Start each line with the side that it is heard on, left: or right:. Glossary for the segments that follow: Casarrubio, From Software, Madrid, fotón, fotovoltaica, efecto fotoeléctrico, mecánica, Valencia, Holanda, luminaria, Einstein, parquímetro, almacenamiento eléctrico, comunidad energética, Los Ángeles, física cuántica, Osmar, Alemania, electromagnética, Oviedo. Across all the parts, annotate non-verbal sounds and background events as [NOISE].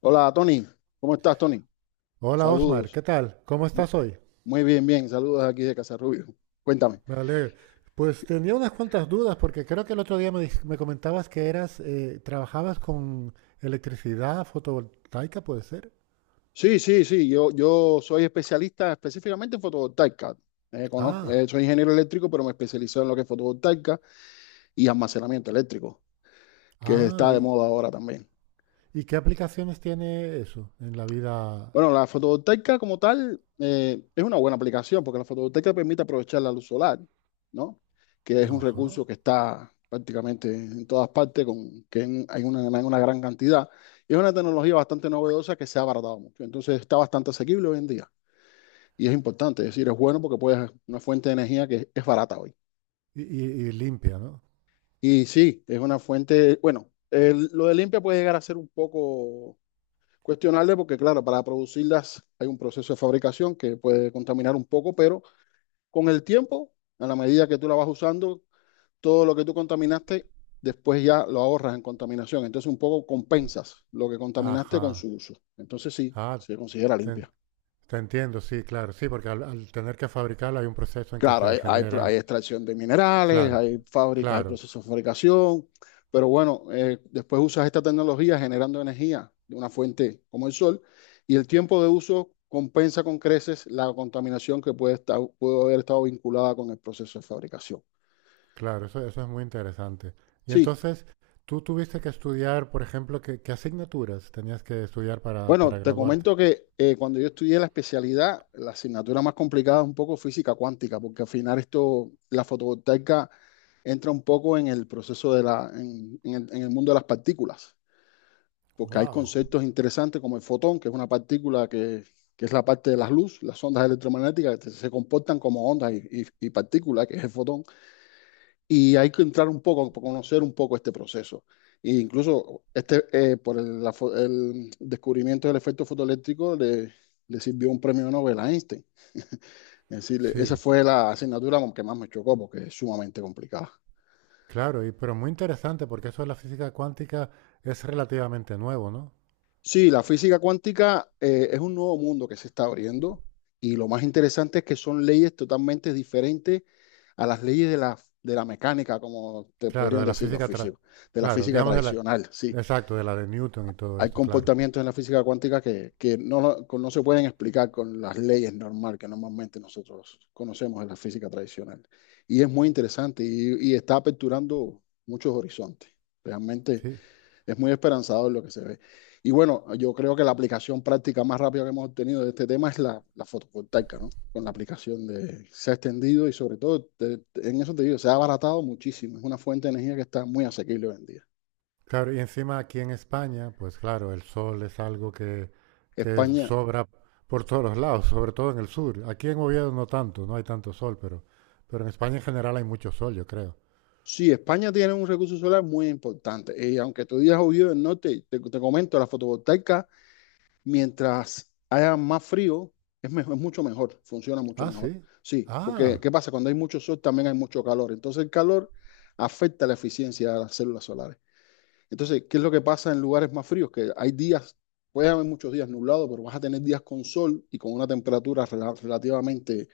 left: Hola, Tony. ¿Cómo estás, Tony?
right: Hola Osmar,
left: Saludos.
right: ¿qué tal? ¿Cómo estás hoy?
left: Muy bien, bien. Saludos aquí de Casarrubio. Cuéntame.
right: Vale, pues tenía unas cuantas dudas porque creo que el otro día me comentabas que eras, trabajabas con electricidad fotovoltaica, ¿puede ser?
left: Sí, sí, sí. Yo soy especialista específicamente en fotovoltaica.
right: Ah,
left: Soy ingeniero eléctrico, pero me especializo en lo que es fotovoltaica y almacenamiento eléctrico, que
right: ah,
left: está de
right: ¿y,
left: moda ahora también.
right: y qué aplicaciones tiene eso en la vida?
left: Bueno, la fotovoltaica como tal es una buena aplicación porque la fotovoltaica permite aprovechar la luz solar, ¿no? Que es un
right: Ajá.
left: recurso que está prácticamente en todas partes, hay en una gran cantidad. Y es una tecnología bastante novedosa que se ha abaratado mucho. Entonces está bastante asequible hoy en día. Y es importante, es decir, es bueno porque puedes una fuente de energía que es barata hoy.
right: Y limpia, ¿no?
left: Y sí, es una fuente, bueno, lo de limpia puede llegar a ser un poco cuestionarle porque, claro, para producirlas hay un proceso de fabricación que puede contaminar un poco, pero con el tiempo, a la medida que tú la vas usando, todo lo que tú contaminaste, después ya lo ahorras en contaminación. Entonces un poco compensas lo que contaminaste con
right: Ajá.
left: su uso. Entonces sí,
right: Ah,
left: se considera
right: te,
left: limpia.
right: te entiendo, sí, claro, sí, porque al, al tener que fabricarla hay un proceso en que
left: Claro,
right: se generan,
left: hay extracción de minerales,
right: claro,
left: hay fábricas, hay
right: claro.
left: procesos de fabricación, pero bueno, después usas esta tecnología generando energía de una fuente como el sol y el tiempo de uso compensa con creces la contaminación que puede estar, pudo haber estado vinculada con el proceso de fabricación.
right: Claro, eso es muy interesante. Y
left: Sí,
right: entonces, tú tuviste que estudiar, por ejemplo, ¿qué, qué asignaturas tenías que estudiar
left: bueno,
right: para
left: te
right: graduarte?
left: comento que cuando yo estudié la especialidad, la asignatura más complicada es un poco física cuántica, porque al final esto, la fotovoltaica entra un poco en el proceso de la, en el mundo de las partículas. Porque hay
right: Wow.
left: conceptos interesantes como el fotón, que es una partícula que es la parte de las luz, las ondas electromagnéticas que se comportan como ondas y partículas, que es el fotón, y hay que entrar un poco, conocer un poco este proceso. E incluso este, por el descubrimiento del efecto fotoeléctrico le, le sirvió un premio Nobel a Einstein. Es decir, esa
right: Sí,
left: fue la asignatura que más me chocó porque es sumamente complicada.
right: claro, y, pero muy interesante porque eso de la física cuántica es relativamente nuevo, ¿no?
left: Sí, la física cuántica es un nuevo mundo que se está abriendo y lo más interesante es que son leyes totalmente diferentes a las leyes de la mecánica, como te
right: Claro,
left: podrían
right: de la
left: decir los
right: física, tra-
left: físicos, de la
right: claro,
left: física
right: digamos de la,
left: tradicional. Sí,
right: exacto, de la de Newton y todo
left: hay
right: esto, claro.
left: comportamientos en la física cuántica que no, no se pueden explicar con las leyes normal que normalmente nosotros conocemos en la física tradicional. Y es muy interesante y está aperturando muchos horizontes. Realmente
right: Sí.
left: es muy esperanzador lo que se ve. Y bueno, yo creo que la aplicación práctica más rápida que hemos obtenido de este tema es la, la fotovoltaica, ¿no? Con la aplicación de, se ha extendido y sobre todo, en eso te digo, se ha abaratado muchísimo. Es una fuente de energía que está muy asequible hoy en día.
right: Claro, y encima aquí en España, pues claro, el sol es algo que
left: España,
right: sobra por todos los lados, sobre todo en el sur. Aquí en Oviedo no tanto, no hay tanto sol, pero en España en general hay mucho sol, yo creo.
left: sí, España tiene un recurso solar muy importante. Y aunque tú digas obvio, no te comento, la fotovoltaica mientras haya más frío, es, mejor, es mucho mejor, funciona mucho
right: Ah,
left: mejor.
right: sí.
left: Sí, porque
right: Ah,
left: ¿qué pasa? Cuando hay mucho sol también hay mucho calor. Entonces el calor afecta la eficiencia de las células solares. Entonces, ¿qué es lo que pasa en lugares más fríos? Que hay días, puede haber muchos días nublados, pero vas a tener días con sol y con una temperatura relativamente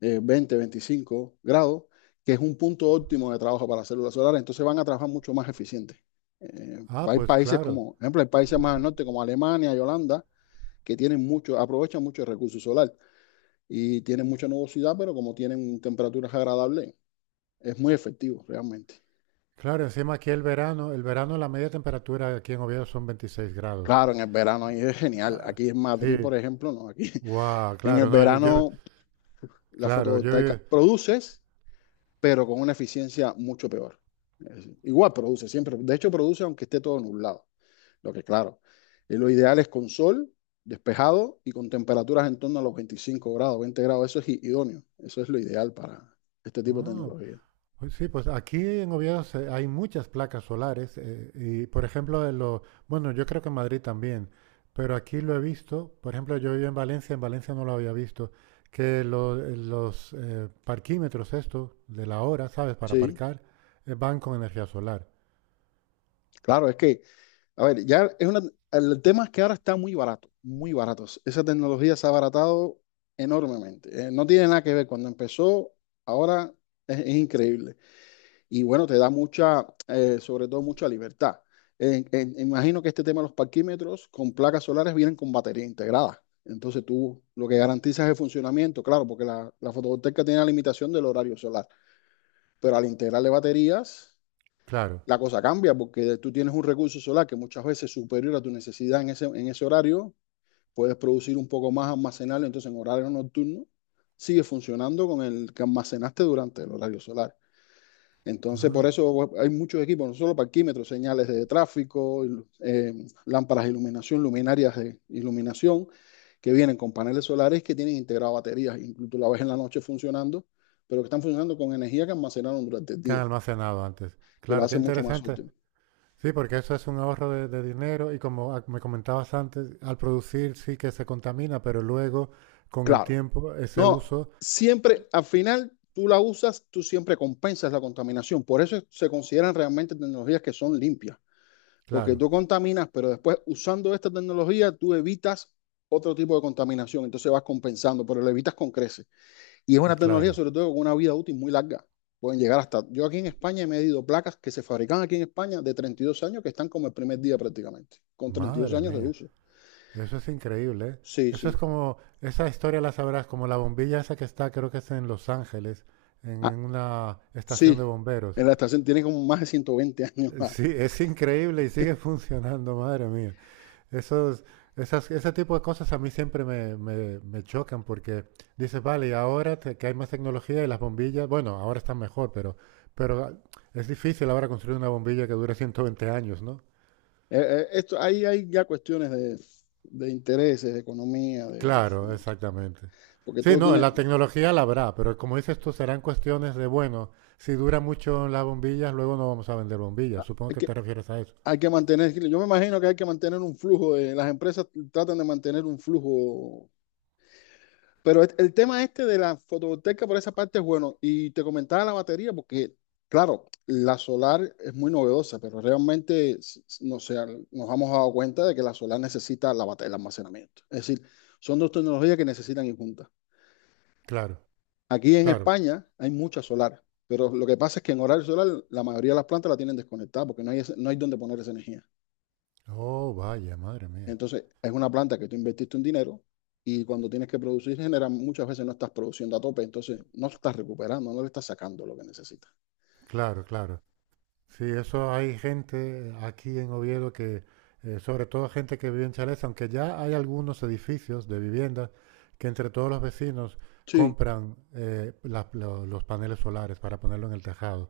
left: 20, 25 grados, que es un punto óptimo de trabajo para las células solares. Entonces van a trabajar mucho más eficientes.
right: ah,
left: Hay
right: pues
left: países
right: claro.
left: como, por ejemplo, hay países más al norte como Alemania y Holanda, que tienen mucho, aprovechan mucho el recurso solar y tienen mucha nubosidad, pero como tienen temperaturas agradables, es muy efectivo realmente.
right: Claro, encima aquí el verano la media temperatura aquí en Oviedo son 26 grados.
left: Claro, en el verano ahí es genial.
right: Ah,
left: Aquí en Madrid,
right: sí,
left: por ejemplo, no, aquí
right: wow,
left: [LAUGHS] en el
right: claro, no, yo,
left: verano la
right: claro, yo,
left: fotovoltaica
right: vivo-
left: produces, pero con una eficiencia mucho peor. Es- decir, igual produce, siempre. De hecho, produce aunque esté todo nublado. Lo que claro, lo ideal es con sol, despejado y con temperaturas en torno a los 25 grados, 20 grados. Eso es i- idóneo. Eso es lo ideal para este tipo de
right: Ah,
left: tecnología.
right: pues sí, pues aquí en Oviedo se- hay muchas placas solares y, por ejemplo, en lo, bueno, yo creo que en Madrid también, pero aquí lo he visto, por ejemplo, yo vivo en Valencia no lo había visto, que lo- los parquímetros estos de la hora, ¿sabes? Para
left: Sí.
right: aparcar, van con energía solar.
left: Claro, es que, a ver, ya es una, el tema es que ahora está muy barato, muy barato. Esa tecnología se ha abaratado enormemente. No tiene nada que ver. Cuando empezó, ahora es increíble. Y bueno, te da mucha, sobre todo mucha libertad. Imagino que este tema de los parquímetros con placas solares vienen con batería integrada. Entonces tú lo que garantizas es el funcionamiento, claro, porque la fotovoltaica tiene la limitación del horario solar, pero al integrarle baterías
right: Claro.
left: la cosa cambia porque tú tienes un recurso solar que muchas veces es superior a tu necesidad en ese horario, puedes producir un poco más, almacenarlo, entonces en horario nocturno sigue funcionando con el que almacenaste durante el horario solar. Entonces, por
right: Ah,
left: eso hay muchos equipos, no solo parquímetros, señales de tráfico, eh, lámparas de iluminación, luminarias de iluminación, que vienen con paneles solares que tienen integrado baterías, incluso la ves en la noche funcionando, pero que están funcionando con energía que almacenaron durante el
right: que han
left: día,
right: almacenado antes.
left: que lo
right: Claro, qué
left: hace mucho más
right: interesante.
left: útil.
right: Sí, porque eso es un ahorro de dinero y como me comentabas antes, al producir sí que se contamina, pero luego con el
left: Claro,
right: tiempo ese
left: no,
right: uso
left: siempre, al final, tú la usas, tú siempre compensas la contaminación. Por eso se consideran realmente tecnologías que son limpias, porque
right: claro,
left: tú contaminas, pero después usando esta tecnología, tú evitas otro tipo de contaminación, entonces vas compensando, pero lo evitas con creces. Y es
right: y
left: una tecnología,
right: claro.
left: sobre todo, con una vida útil muy larga. Pueden llegar hasta... Yo aquí en España he medido placas que se fabrican aquí en España de 32 años, que están como el primer día prácticamente, con 32
right: Madre
left: años de
right: mía,
left: uso.
right: eso es increíble, ¿eh?
left: Sí,
right: Eso es
left: sí.
right: como, esa historia la sabrás, como la bombilla esa que está, creo que es en Los Ángeles,
left: Ah,
right: en una estación
left: sí,
right: de bomberos.
left: en la estación tiene como más de 120 años. Más.
right: Sí, es increíble y sigue [LAUGHS] funcionando, madre mía. Esos, esas, ese tipo de cosas a mí siempre me, me, me chocan porque dices, vale, y ahora te- que hay más tecnología y las bombillas, bueno, ahora están mejor, pero, pero es difícil ahora construir una bombilla que dure 120 años, ¿no?
left: Esto, ahí hay ya cuestiones de intereses, de economía, de,
right: Claro, exactamente.
left: porque
right: Sí,
left: todo
right: no,
left: tiene,
right: la tecnología la habrá, pero como dices tú, serán cuestiones de, bueno, si dura mucho las bombillas, luego no vamos a vender bombillas. Supongo
left: hay
right: que
left: que,
right: te refieres a eso.
left: hay que mantener, yo me imagino que hay que mantener un flujo, de, las empresas tratan de mantener un flujo, pero el tema este de la fotovoltaica por esa parte es bueno, y te comentaba la batería, porque claro, la solar es muy novedosa, pero realmente no sé, nos hemos dado cuenta de que la solar necesita el almacenamiento, es decir, son dos tecnologías que necesitan ir juntas.
right: Claro,
left: Aquí en
right: claro.
left: España hay muchas solares, pero lo que pasa es que en horario solar la mayoría de las plantas la tienen desconectada porque no hay, no hay donde poner esa energía.
right: Oh, vaya, madre mía.
left: Entonces, es una planta que tú invertiste un dinero y cuando tienes que producir, genera muchas veces no estás produciendo a tope, entonces no estás recuperando, no le estás sacando lo que necesitas.
right: Claro, claro. Sí, eso hay gente aquí en Oviedo que, sobre todo gente que vive en chalés, aunque ya hay algunos edificios de viviendas que entre todos los vecinos
left: Sí,
right: compran la- lo- los paneles solares para ponerlo en el tejado.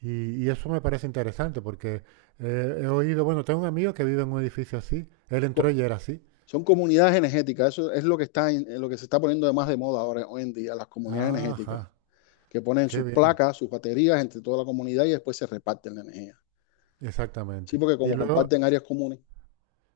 right: Y eso me parece interesante porque he oído, bueno, tengo un amigo que vive en un edificio así, él entró
left: co-
right: y era así.
left: son comunidades energéticas, eso es lo que está en lo que se está poniendo de más de moda ahora hoy en día, las comunidades energéticas,
right: Ajá,
left: que ponen
right: qué
left: sus
right: bien,
left: placas, sus baterías entre toda la comunidad y después se reparten la energía. Sí,
right: exactamente.
left: porque
right: Y
left: como
right: luego,
left: comparten áreas comunes.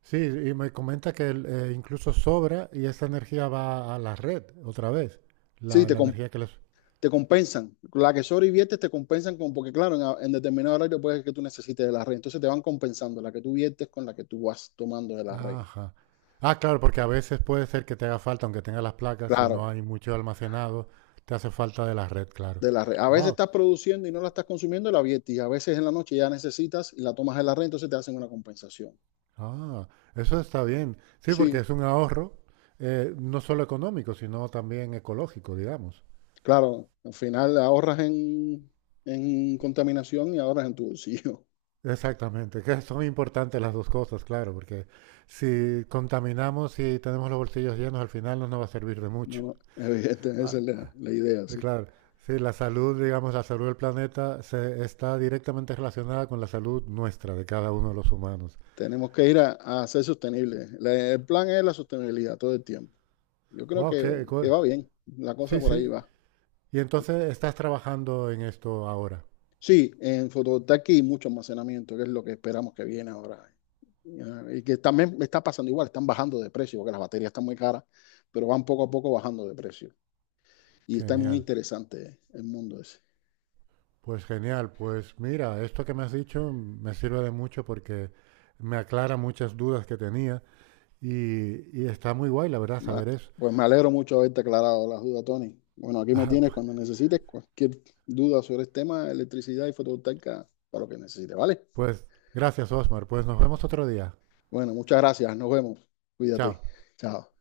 right: sí, y me comenta que el- incluso sobra y esa energía va a la red otra vez,
left: Sí,
right: la, la energía que les...
left: te compensan. La que sobreviertes te compensan con, porque claro, en determinado horario puede que tú necesites de la red. Entonces te van compensando la que tú viertes con la que tú vas tomando de la red.
right: Ajá. Ah, claro, porque a veces puede ser que te haga falta, aunque tengas las placas, si no
left: Claro,
right: hay mucho almacenado, te hace falta de la red, claro.
left: de la red. A veces
right: Wow.
left: estás produciendo y no la estás consumiendo, la viertes. Y a veces en la noche ya necesitas y la tomas de la red, entonces te hacen una compensación.
right: Ah, eso está bien. Sí, porque
left: Sí,
right: es un ahorro no solo económico, sino también ecológico, digamos.
left: claro, al final ahorras en contaminación y ahorras en tu bolsillo. [LAUGHS]
right: Exactamente, que son importantes las dos cosas, claro, porque si contaminamos y tenemos los bolsillos llenos, al final no nos va a servir de mucho.
left: No, no, evidente, esa
right: Ah,
left: es la, la idea, sí.
right: claro, sí, la salud, digamos, la salud del planeta se está directamente relacionada con la salud nuestra, de cada uno de los humanos.
left: Tenemos que ir a, A ser sostenibles. El plan es la sostenibilidad todo el tiempo. Yo creo
right: Wow, qué,
left: que
right: cu-
left: va bien, la cosa
right: sí,
left: por ahí
right: sí.
left: va.
right: Y entonces estás trabajando en esto ahora.
left: Sí, en fotovoltaica hay mucho almacenamiento, que es lo que esperamos que viene ahora. Ya, y que también me está pasando igual, están bajando de precio, porque las baterías están muy caras, pero van poco a poco bajando de precio. Y está muy
right: Genial.
left: interesante el mundo ese.
right: Pues genial, pues mira, esto que me has dicho me sirve de mucho porque me aclara muchas dudas que tenía y está muy guay, la verdad,
left: Ma-
right: saber eso.
left: Pues me alegro mucho de haberte aclarado las dudas, Tony. Bueno, aquí me tienes cuando
right: [LAUGHS]
left: necesites cualquier duda sobre el tema de electricidad y fotovoltaica, para lo que necesites, ¿vale?
right: Pues pues gracias, Osmar, pues nos vemos otro día.
left: Bueno, muchas gracias, nos vemos. Cuídate.
right: Chao.
left: Chao.